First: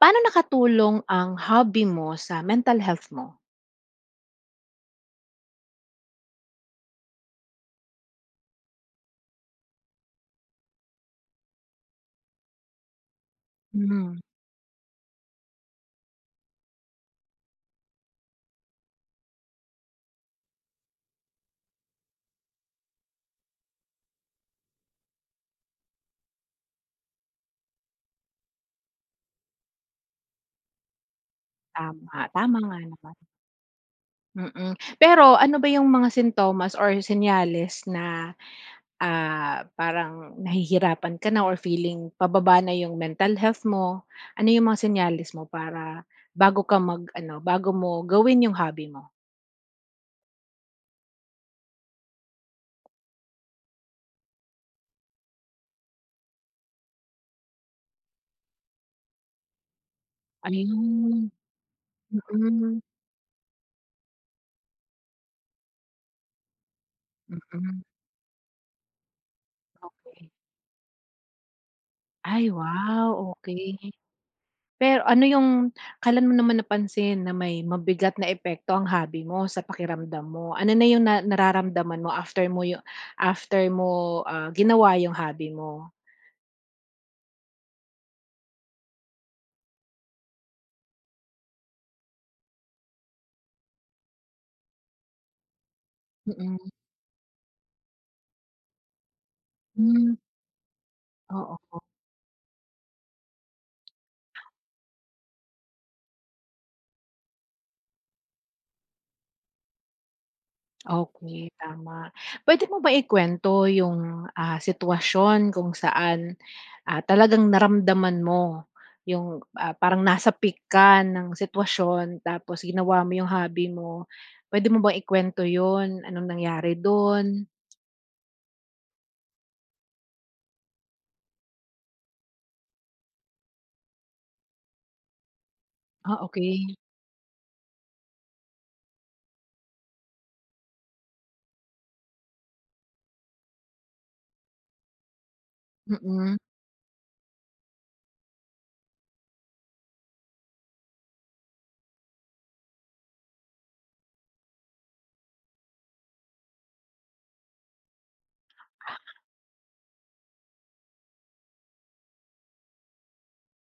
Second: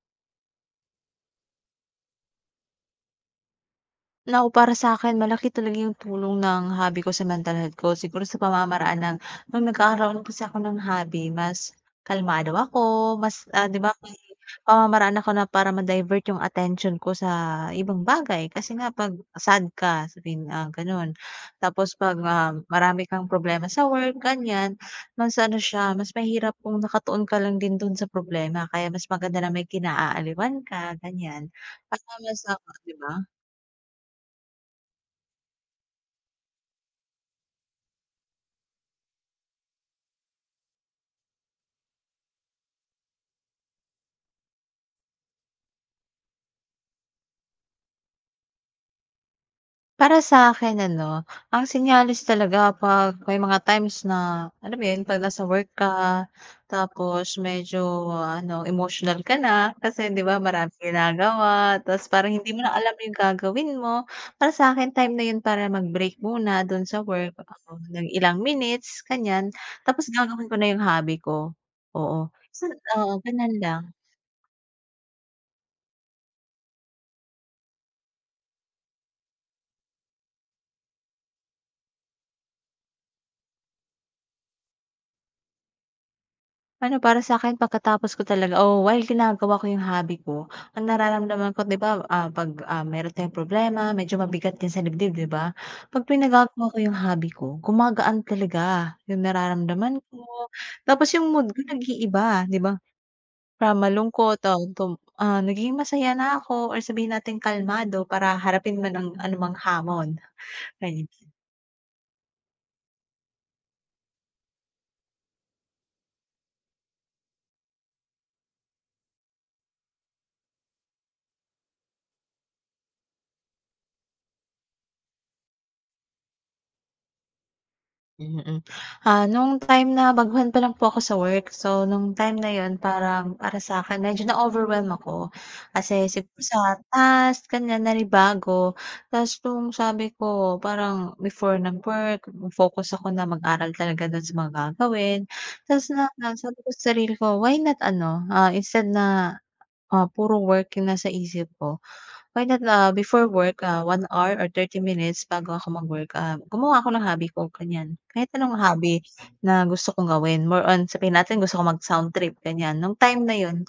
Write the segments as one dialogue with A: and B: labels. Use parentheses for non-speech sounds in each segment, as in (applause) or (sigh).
A: Paano nakatulong ang hobby mo sa mental health mo?
B: Naku, para sa akin malaki talaga yung tulong ng hobby ko sa mental health ko. Siguro sa pamamaraan ng nung nagkaroon kasi ako ng hobby mas kalmado ako, mas, 'di ba may
A: Hmm.
B: pamamaraan ako na para ma-divert yung attention ko sa ibang bagay. Kasi nga 'pag sad ka sabihin, gano'n. Tapos 'pag, marami kang problema sa work ganiyan, mas ano siya, mas mahirap kung nakatuon ka lang din do'n sa problema. Kaya mas maganda na may kinaaliwan ka ganiyan, para
A: Tama.
B: mas,
A: Tama nga
B: 'di
A: naman.
B: ba?
A: Mm. Pero ano ba yung mga sintomas or senyales na, parang nahihirapan ka na or feeling pababa na yung mental health mo? Ano yung mga senyales mo para bago mo gawin yung hobby mo?
B: Para sa akin ano, ang senyales talaga 'pag may mga times na, alam mo yun, 'pag nasa work ka, tapos medyo ano, emotional ka na kasi 'di ba maraming
A: Ayun.
B: ginagawa ta's parang hindi mo na
A: Mm.
B: alam yung gagawin mo. Para sa akin time na yun para mag-break muna dun sa work, oo,
A: Mm,
B: ng ilang minutes, ganiyan. Tapos
A: okey.
B: gagawin ko na yung hobby ko, oo.
A: Ay,
B: So
A: wow,
B: oo, ganun
A: okay.
B: lang.
A: Pero ano yung kailan mo naman napansin na may mabigat na epekto ang hobby mo sa pakiramdam mo? Ano na yung na nararamdaman mo after mo, ginawa yung hobby mo?
B: Ano, para sa'kin pagkatapos ko talaga o while ginagawa ko yung hobby ko, ang nararamdaman ko 'di ba, 'pag, meron tayong problema, medyo mabigat din sa dibdib 'di ba? 'Pag
A: Mm-mm.
B: pinagagawa ko yung hobby ko, gumagaan talaga yung nararamdaman
A: Mm.
B: ko, tapos yung
A: Hmm,
B: mood ko
A: oo.
B: nag-iiba 'di ba? From malungkot, um, tum nagiging masaya na ako or sabihin nating kalmado para harapin man ang anumang hamon, ganyan.
A: Okey, tama. Puwede mo ba ikuwento yung, sitwasyon kung saan, talagang naramdaman mo yung, parang nasa peak ka ng sitwasyon tapos ginawa mo yung hobby mo? Puwede mo bang ikuwento yun? Anong nangyari dun?
B: Mm. mm. Nung time na baguhan pa lang po ako sa work, so nung time na yun parang para sa'kin medyo na-overwhelm ako. Kasi siguro
A: Okey.
B: sa task, ganyan, nanibago. Ta's nung sabi ko parang before ng work, focus ako na mag-aral talaga dun sa mga gagawin. Ta's na na
A: Mm.
B: sabi ko sa sarili ko, "Why not ano, instead na, puro work yung nasa isip ko, Why not, before work, 1 hour or 30 minutes bago ako mag-work, gumawa ako ng hobby ko, ganyan. Kahit anong hobby na gusto kong gawin, more on sabihin natin gusto ko mag-sound trip, ganyan. Nung time na yun,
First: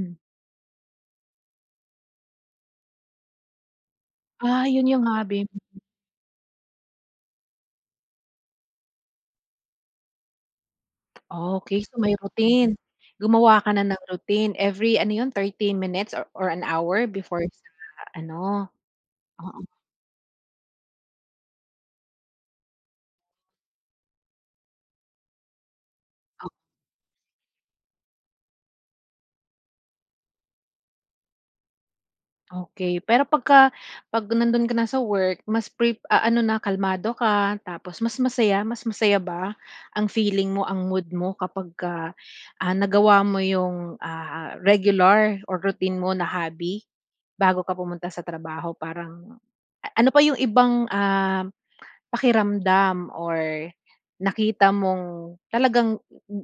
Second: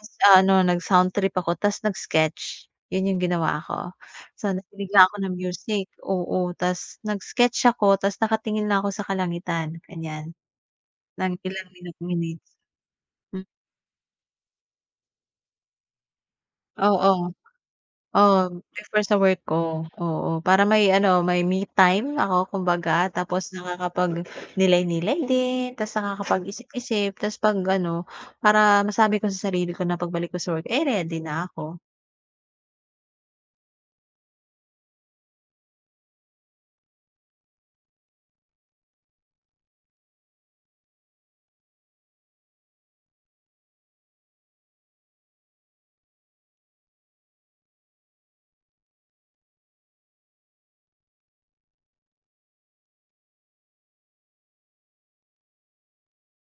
B: mas ano, nag-sound trip ako ta's nag-sketch. Yun yung ginawa ko. So,
A: Yun
B: nakinig lang
A: yung
B: ako ng
A: hobby mo.
B: music, oo. Ta's nag-sketch ako ta's nakatingin lang ako sa kalangitan, ganyan, ng ilang
A: Okey, so may
B: minutes.
A: routine.
B: Hmm,
A: Gumawa ka na ng routine every ano yun, 30 minutes or an hour
B: oo.
A: before sa
B: Oo,
A: ano?
B: before sa work
A: Oo.
B: ko, oo. Para may ano, may me time ako kumbaga tapos nakakapag-nilay-nilay din, tapos nakakapag-isip-isip, tapos 'pag ano, para masabi ko sa sarili ko na pagbalik ko sa work, eh, ready na ako.
A: Okey. Pero 'pag nandun ka na sa work mas ano na kalmado ka tapos mas masaya, mas masaya ba ang feeling mo, ang mood mo kapagka, nagawa mo yung, regular or routine mo na hobby bago ka pumunta sa trabaho? Parang ano pa yung ibang, pakiramdam or nakita mong talagang m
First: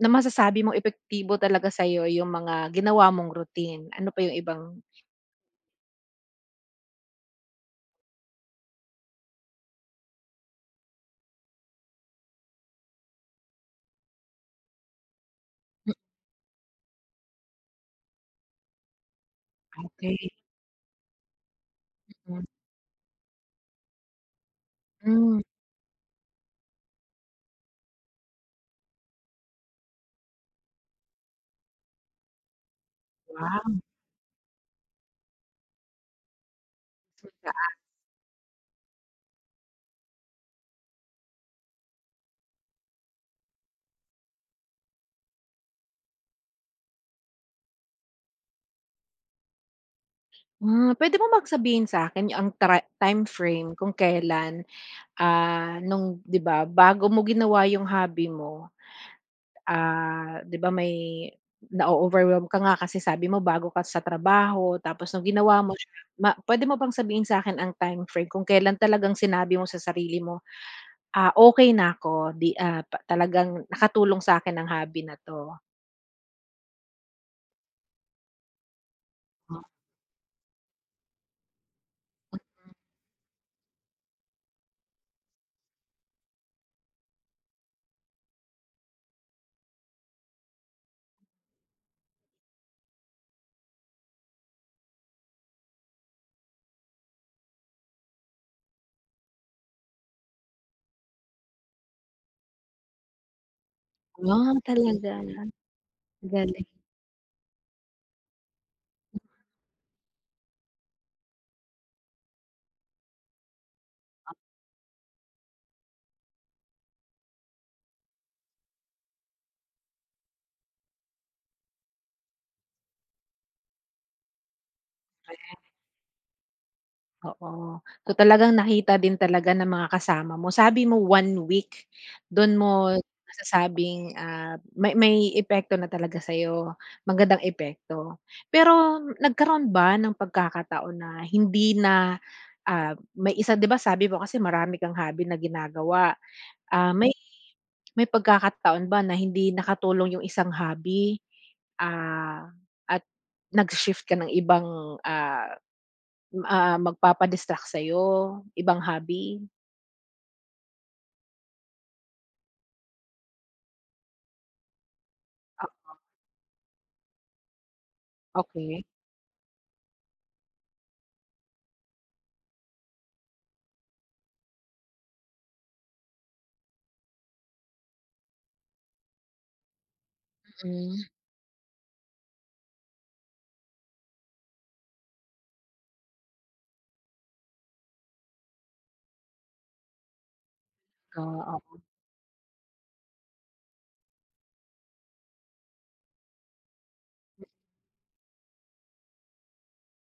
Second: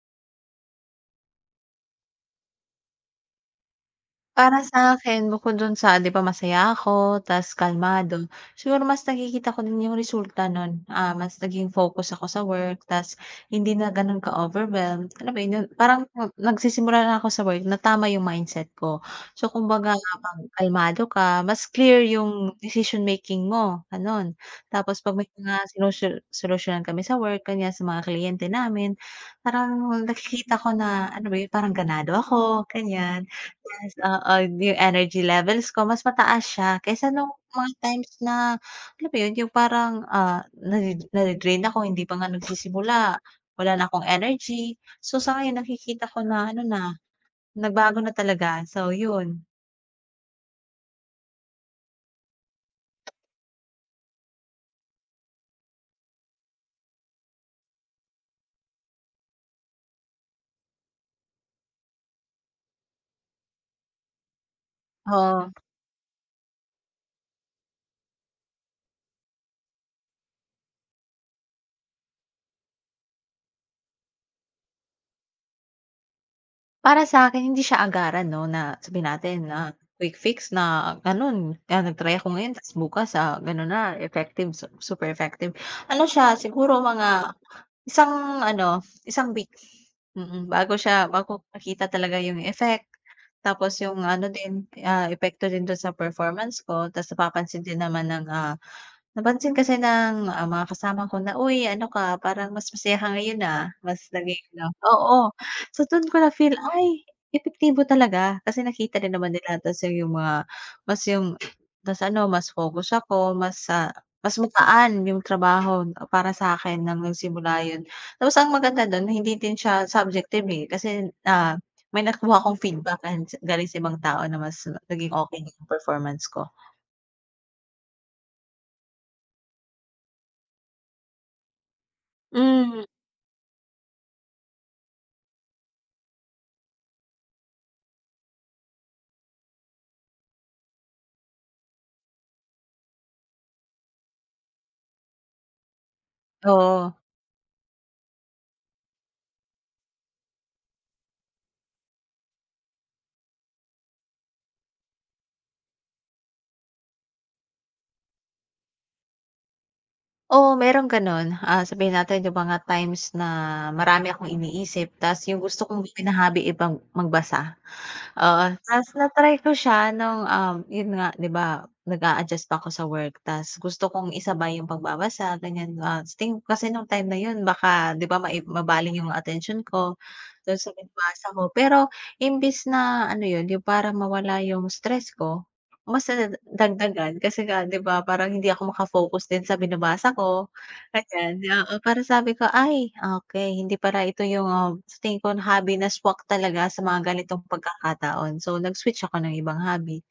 A: na masasabi mong epektibo talaga sa'yo yung mga ginawa mong routine? Ano pa yung
B: Para
A: ibang
B: sa akin bukod dun sa 'di ba masaya ako tas kalmado, siguro mas nakikita ko din yung resulta nun, mas naging focus ako sa work tas hindi na ganun ka-overwhelmed, alam mo yun yun
A: M
B: parang nagsisimula na ako sa work natama yung mindset ko. So kumbaga
A: Okey.
B: kapag kalmado ka, mas clear yung decision making mo, gano'n. Tapos 'pag may
A: Mm,
B: mga solusyunan kami sa work, ganyan sa mga kliyente namin, parang nakikita ko na, ano ba? Yun, parang ganado ako, ganyan.
A: wow,
B: Yes, oo, yung energy levels ko mas mataas siya kaysa nung mga
A: magaan.
B: times na alam mo yun, yung parang, nade-drain ako hindi pa nga nagsisimula, wala na akong energy. So, sa ngayon nakikita ko na ano na, nagbago na talaga. So, yun.
A: Puwede mo bang sabihin sa'kin ang time frame kung kailan, nung 'di ba, bago mo ginawa yung hobby mo, 'di ba may na-o-overwhelm ka nga kasi sabi mo bago ka sa trabaho tapos nung
B: Oo,
A: ginawa mo siya, pwede mo bang sabihin sa'kin ang time frame kung kailan talagang sinabi mo sa sarili mo, "Ah, okey na ako, 'di, ah, pa talagang nakatulong sa'kin ang hobby na 'to."
B: para sa akin hindi siya agaran 'no na sabihin natin na quick fix na ganun, nag-try ako ngayon ta's bukas, ganun na effective, super effective. Ano siya siguro mga Isang ano, isang week. Bago makita talaga yung effect. Tapos yung ano din, epekto din dun sa performance ko, ta's napapansin din naman ng, Napansin kasi ng, mga kasama ko na, "Uy ano ka parang mas masaya ka ngayon, mas naging ano"
A: Talaga,
B: oo. So dun ko na
A: ang
B: feel,
A: galing.
B: ay epektibo talaga kasi nakita din naman nila tas yung mga mas yung mas ano, mas focus ako, mas, mas magaan yung trabaho para sa'kin ng nagsimula yun. Tapos ang maganda dun hindi din siya subjective, eh, kasi, may nakuha akong feedback and galing sa ibang tao na mas naging okey yung performance ko.
A: Oo. So, talagang nakita din talaga ng mga kasama mo. Sabi mo one week, dun
B: Hmm,
A: mo masasabing, may epekto na talaga sa'yo, magandang epekto. Pero nagkaroon ba ng pagkakataon na hindi na, may isa 'di ba sabi mo kasi marami kang hobby na ginagawa. Ah,
B: oo.
A: may may pagkakataon ba na hindi nakatulong yung isang hobby, ah, at nag-shift ka ng ibang, magpapa-distract sa'yo, ibang hobby?
B: Oo, merong gano'n. Sabihin natin yung mga times na marami akong iniisip ta's yung gusto kong
A: Ah,
B: gawin na hobby eh bang magbasa. Oo,
A: okey.
B: ta's na-try ko siya nung, yun nga 'di ba nag-a-adjust pa ako sa work ta's gusto kong isabay yung pagbabasa ganyan. Ah, sa kasi nung time na yun baka 'di ba mabaling yung attention ko dun sa
A: Mm.
B: binabasa ko. Pero imbis na ano yun, yung para mawala yung stress ko, mas nadadagdagan kasi nga 'di ba parang hindi ako maka-focus din sa binabasa ko. Ayan, oo,
A: Oo.
B: parang sabi ko, "Ay, okay hindi para ito yung, sa tingin ko hobby na swak talaga sa mga ganitong pagkakataon." So, nag-switch ako ng ibang hobby.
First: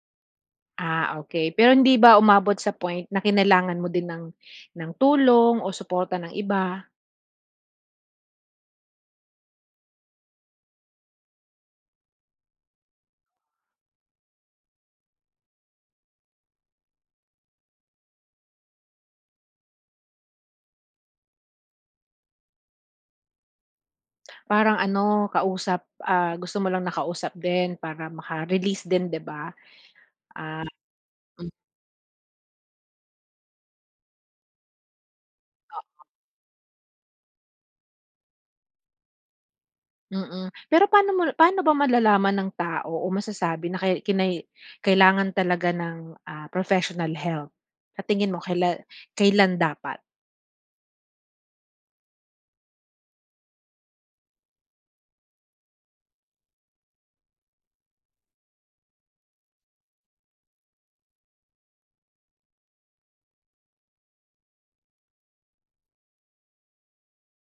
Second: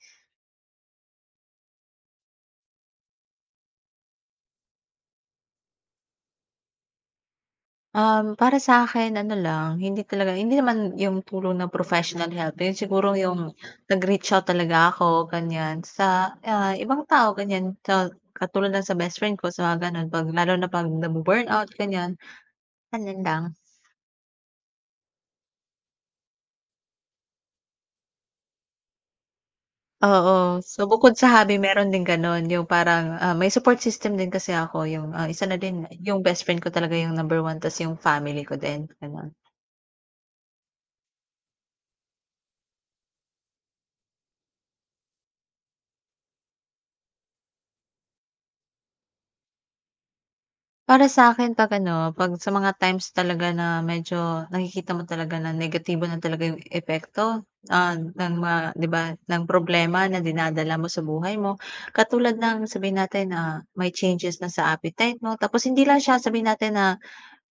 A: Okey. Pero hindi ba umabot sa point na kinailangan mo din ng tulong o suporta ng iba?
B: Para sa akin ano lang, hindi naman yung tulong ng professional help, yun siguro yung nag-reach out talaga ako ganyan sa, ibang tao ganyan. So, katulad lang sa best friend ko sa mga gano'n 'pag lalo na 'pag nabu-burnout ganyan, ganun lang.
A: Parang ano, kausap, gusto mo lang nakausap din para maka-release din, 'di ba?
B: Oo.
A: Ah,
B: So, bukod sa
A: hmm,
B: hobby meron din gano'n, yung parang, may support system din kasi ako yung, isa na din
A: o,
B: yung best friend ko talaga yung number one ta's yung family ko din, gano'n.
A: mm. Pero paano ba malalaman ng tao o masasabi na kay kinai kailangan talaga ng, professional help? Sa tingin mo kailan dapat?
B: Para sa akin 'pag ano, 'pag sa mga times talaga na medyo nakikita mo talaga na negatibo na talaga yung epekto, ng mga 'di ba, ng problema na dinadala mo sa buhay mo. Katulad ng sabihin natin na may changes na sa appetite mo tapos hindi lang siya sabihin natin na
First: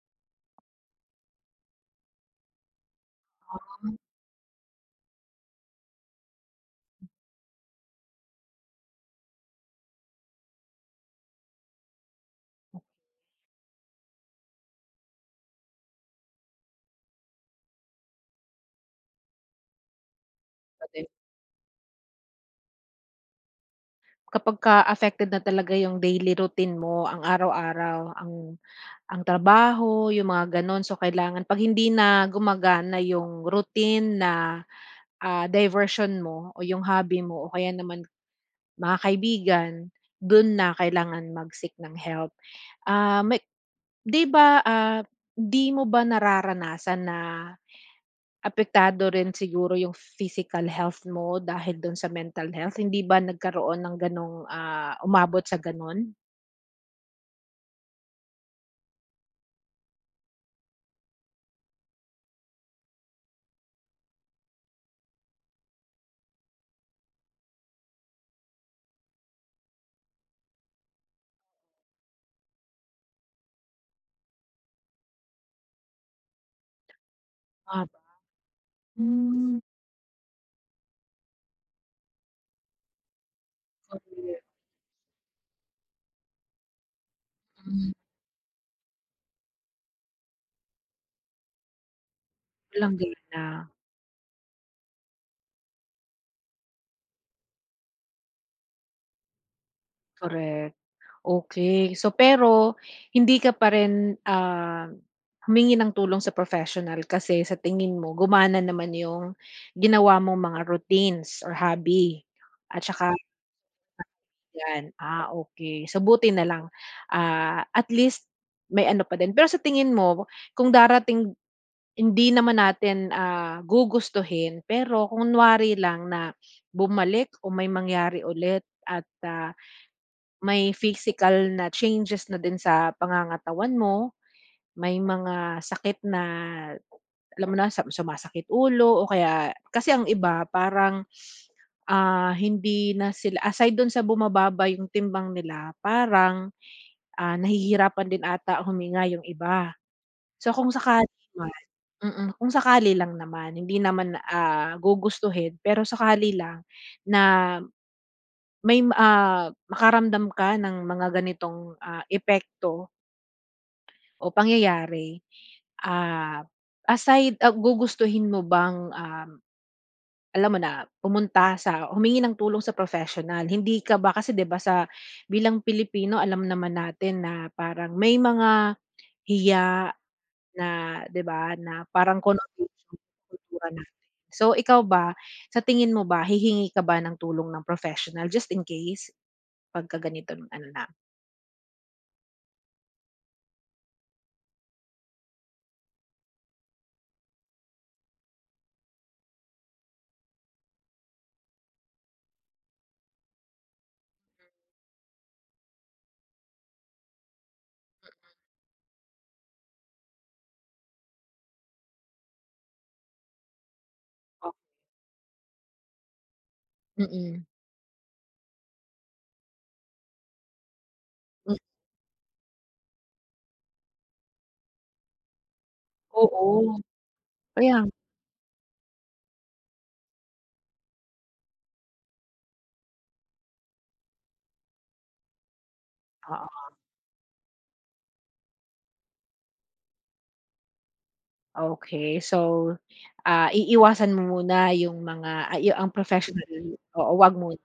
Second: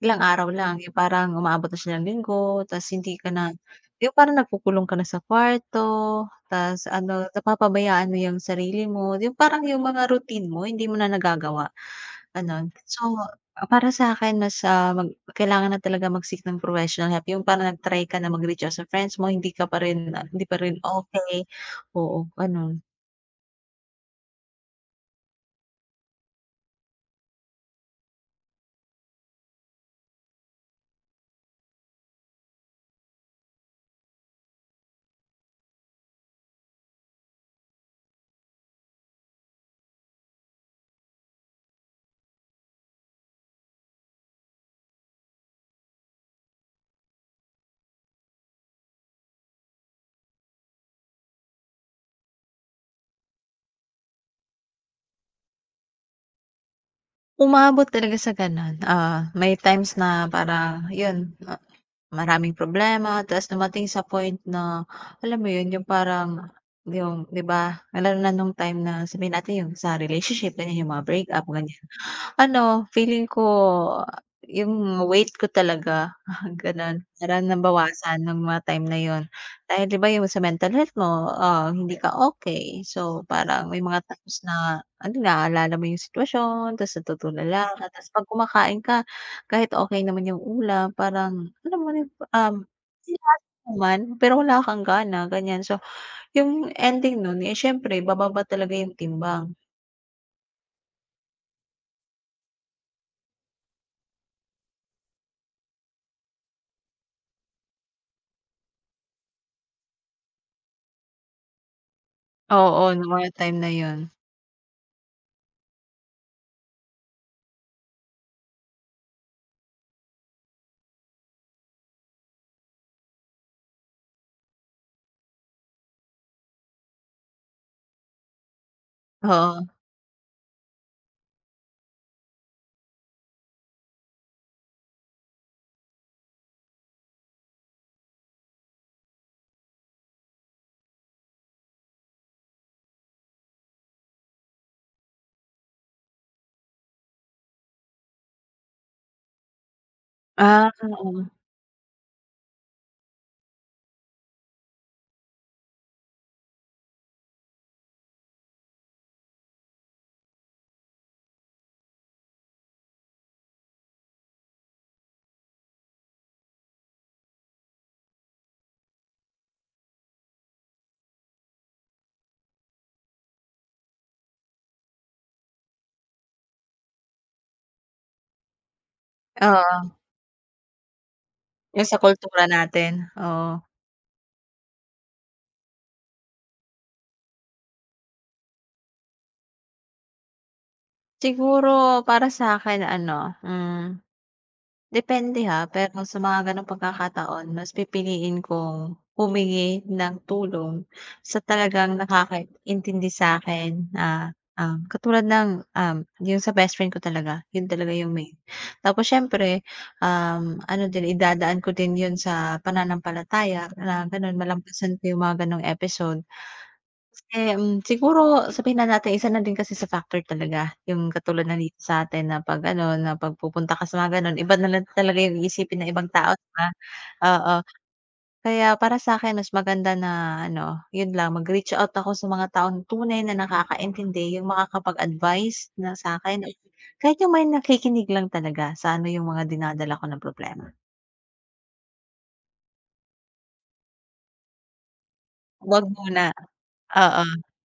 B: ilang araw lang, yung parang umaabot na siya ng linggo tas hindi ka na yung parang nagkukulong ka na sa kwarto tas ano, napapabayaan mo yung sarili mo, yung parang yung mga routine mo hindi mo na nagagawa, gano'n. So, para sa'kin mas, ah, mag kailangan na talaga mag-seek ng professional help, yung parang nag-try ka na mag-reach out sa friends mo hindi ka pa rin hindi pa rin
A: (unintelligible)
B: okey, oo, gano'n.
A: Kapagka affected na talaga yung daily routine mo, ang araw-araw, ang trabaho, yung mga gano'n. So, kailangan 'pag hindi na gumagana yung routine na, diversion mo o yung hobby mo o kaya naman mga kaibigan, do'n na kailangan mag-seek ng help. Ah, may 'di ba, 'di mo ba nararanasan na apektado rin siguro yung physical health mo dahil do'n sa mental health? Hindi ba nagkaroon ng gano'ng, umabot sa gano'n?
B: Umaabot talaga sa gano'n, may times na para yun. Maraming problema ta's dumating sa point na, alam mo yun, yung parang yung 'di ba, lalo na nung time na sabihin natin yung sa relationship, ganyan, yung mga breakup, ganyan. Ano, feeling ko yung weight ko talaga, (laughs) gano'n. Parang
A: Haba.
B: nabawasan ng mga time na 'yun.
A: Hmm.
B: Dahil 'di ba yung sa mental health mo, hindi ka okay. So, parang may mga
A: Correct,
B: times na ano, naaalala mo yung sitwasyon tapos natutulala ka.
A: hmm,
B: Tapos 'pag kumakain ka kahit okay naman yung ulam parang alam mo na yung,
A: walang gana,
B: nilalasa mo pero wala kang gana, ganiyan. So, yung ending nun, eh, siyempre bababa talaga yung timbang.
A: correct. Okey, so pero hindi ka pa rin, humingi ng tulong sa professional kasi sa tingin mo gumana naman yung ginawa mong mga routines or hobby at
B: Oo, nung
A: saka
B: mga time na 'yun,
A: 'yan, okay. So, buti na lang, at least may ano pa din. Pero sa tingin mo kung darating, hindi naman natin, gugustuhin pero kunwari lang na bumalik o may mangyari ulit at,
B: oo.
A: may physical na changes na din sa pangangatawan mo, may mga sakit na alam mo na sumasakit ulo o kaya, kasi ang iba parang, hindi na sila aside dun sa bumababa yung timbang nila parang, nahihirapan din ata huminga yung iba. So kung
B: Ah,
A: sakali
B: oo.
A: man, kung sakali lang naman, hindi naman, gugustuhin pero sakali lang na may, makaramdam ka ng mga ganitong, epekto o pangyayari, ah, gugustuhin mo bang, alam mo na, pumunta sa humingi ng tulong sa professional? Hindi ka ba kasi 'di ba bilang Pilipino alam naman natin na parang may mga hiya
B: Oo,
A: na 'di ba, na
B: yung sa
A: parang
B: kultura
A: connotation
B: natin,
A: sa
B: oo.
A: kultura natin. So, ikaw ba, sa tingin mo ba hihingi ka ba ng tulong ng professional just in case pagka ganitong ano na?
B: Siguro para sa'kin ano, depende ha, pero sa mga gano'ng pagkakataon mas pipiliin kong humingi ng tulong sa talagang nakakaintindi sa'kin na, katulad ng, yung sa best friend ko talaga, yun talaga yung main. Tapos siyempre, ano din idadaan ko din yun sa pananampalataya na gano'n,
A: O.
B: malampasan ko yung mga gano'ng episode.
A: Mm.
B: Kasi, siguro sabihin na natin isa na din kasi sa factor talaga yung katulad
A: Hmm,
B: ng dito sa'tin na 'pag ano, na 'pag pupunta ka sa mga gano'n iba na lang talaga yung iisipin ng ibang tao 'di ba?
A: oo,
B: Oo,
A: kaya
B: kaya para sa'kin mas maganda na ano, yun lang mag-reach out ako sa mga taong tunay na nakakaintindi, yung makakapag-advice na sa'kin
A: nga.
B: at kahit yung may nakikinig lang talaga sa ano yung mga dinadala ko na problema.
A: Okay. So, iiwasan mo muna
B: Wag
A: ang
B: muna,
A: professional, oo,
B: oo.
A: wag muna.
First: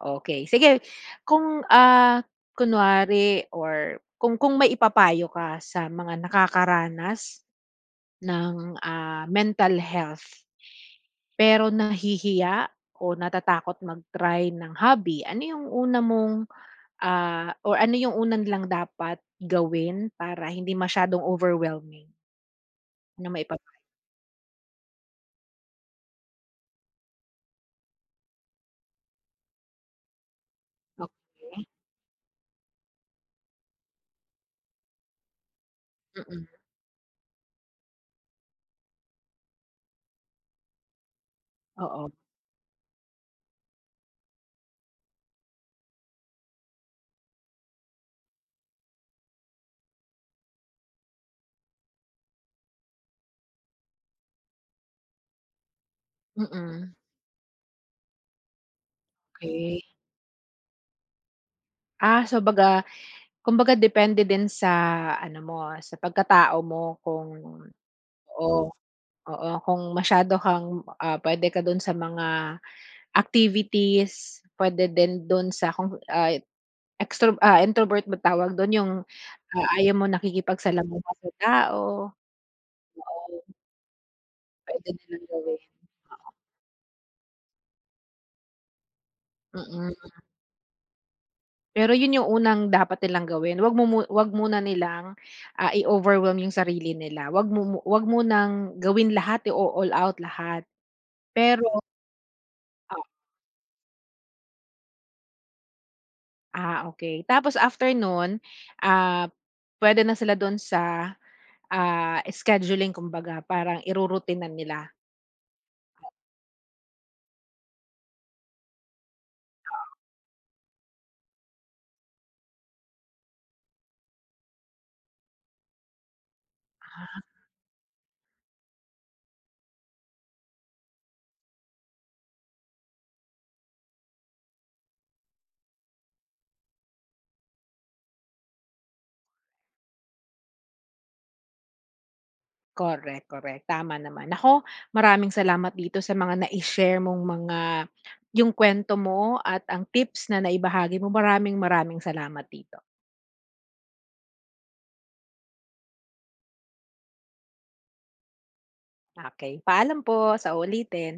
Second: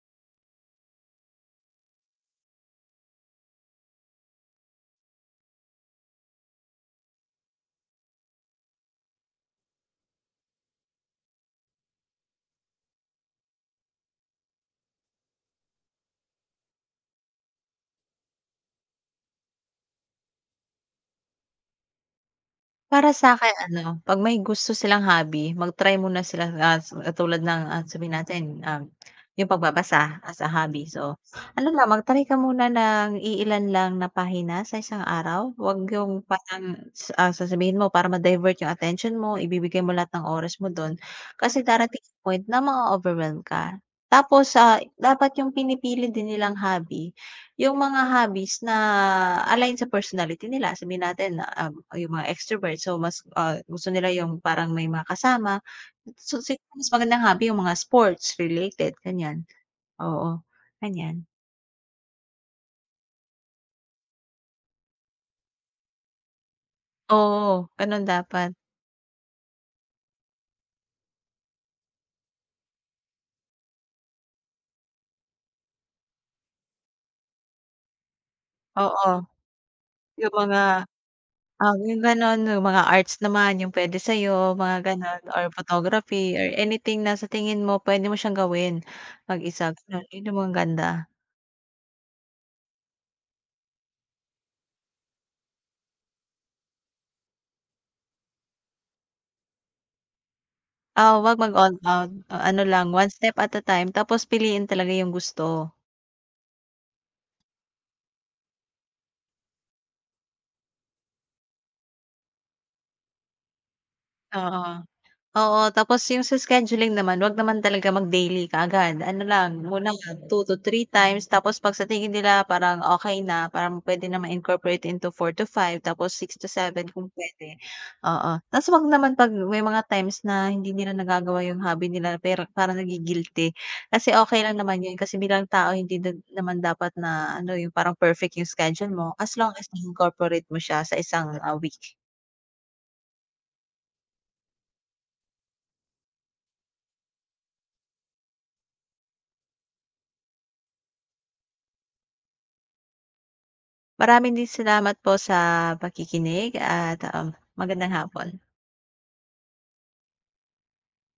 A: Okay, sige. Kung, kunwari or kung may ipapayo ka sa mga nakakaranas ng, mental health, pero nahihiya o natatakot mag-try ng hobby, ano yung una nilang dapat gawin para hindi masyadong overwhelming?
B: Para
A: Ano
B: sa'kin
A: maipapa
B: ano, 'pag may gusto silang hobby, mag-try muna sila, katulad ng, sabihin natin, yung pagbabasa as a hobby. So,
A: Okey,
B: ano lang, mag-try ka muna ng iilan lang na pahina sa isang araw. Wag yung
A: mm,
B: parang, sasabihin mo para ma-divert yung attention mo, ibibigay mo lahat ng oras mo dun. Kasi darating
A: oo.
B: sa point na ma-o-overwhelm ka. Tapos, dapat yung pinipili din nilang hobby yung mga hobbies na align sa personality nila, sabihin natin na, yung mga extrovert so mas, gusto nila yung parang may mga kasama. So siguro mas
A: Mm,
B: magandang hobby yung mga sports related
A: okey.
B: oo, ganyan.
A: So kumbaga depende din sa ano mo, sa pagkatao mo kung
B: Oo, gano'n dapat,
A: oo, oo, kung masyado kang, puwede ka dun sa mga activities, puwede din dun sa kung, introvert ba tawag dun, yung,
B: oo.
A: ayaw mo
B: Yung mga,
A: nakikipagsalamuha sa
B: yung
A: tao,
B: gano'n, yung mga arts
A: oo,
B: naman yung puwede sa'yo mga
A: puwede
B: gano'n
A: nilang
B: or
A: gawin,
B: photography or anything na sa tingin mo puwede mo siyang gawin mag-isa, gano'n,
A: mm.
B: yun yung maganda.
A: Pero yun yung unang dapat nilang gawin, wag mo mu wag muna nilang, i-overwhelm yung sarili nila, wag mo nang gawin lahat, i-o-all out lahat.
B: Oo, 'wag mag-all
A: Pero
B: out, o ano lang,
A: o
B: one step at a time tapos piliin talaga yung gusto.
A: okay. Tapos after nun, ah, pwede na sila dun sa, scheduling kumbaga, parang irurutinan
B: Oo.
A: nila.
B: Oo, tapos yung sa scheduling naman wag naman talaga mag-daily kaagad. Ano lang, muna mag 2 to 3 times tapos 'pag sa tingin nila parang okay na, parang puwede na ma-incorporate into 4 to 5, tapos 6 to 7 kung pwede. Oo. Ta's wag naman 'pag may mga times na hindi nila nagagawa yung hobby nila pero parang nagi-guilty. Kasi okay lang naman yun kasi bilang tao hindi din naman dapat na ano, yung parang perfect yung schedule mo as long as na-incorporate mo siya sa isang, week.
A: Correct, correct, tama naman. Maraming salamat dito sa mga na share mong yung kwento mo at ang tips na naibahagi mo. Maraming maraming salamat dito.
B: Maraming din salamat po sa pakikinig at, magandang hapon.
A: Okay, paalam po, sa uulitin.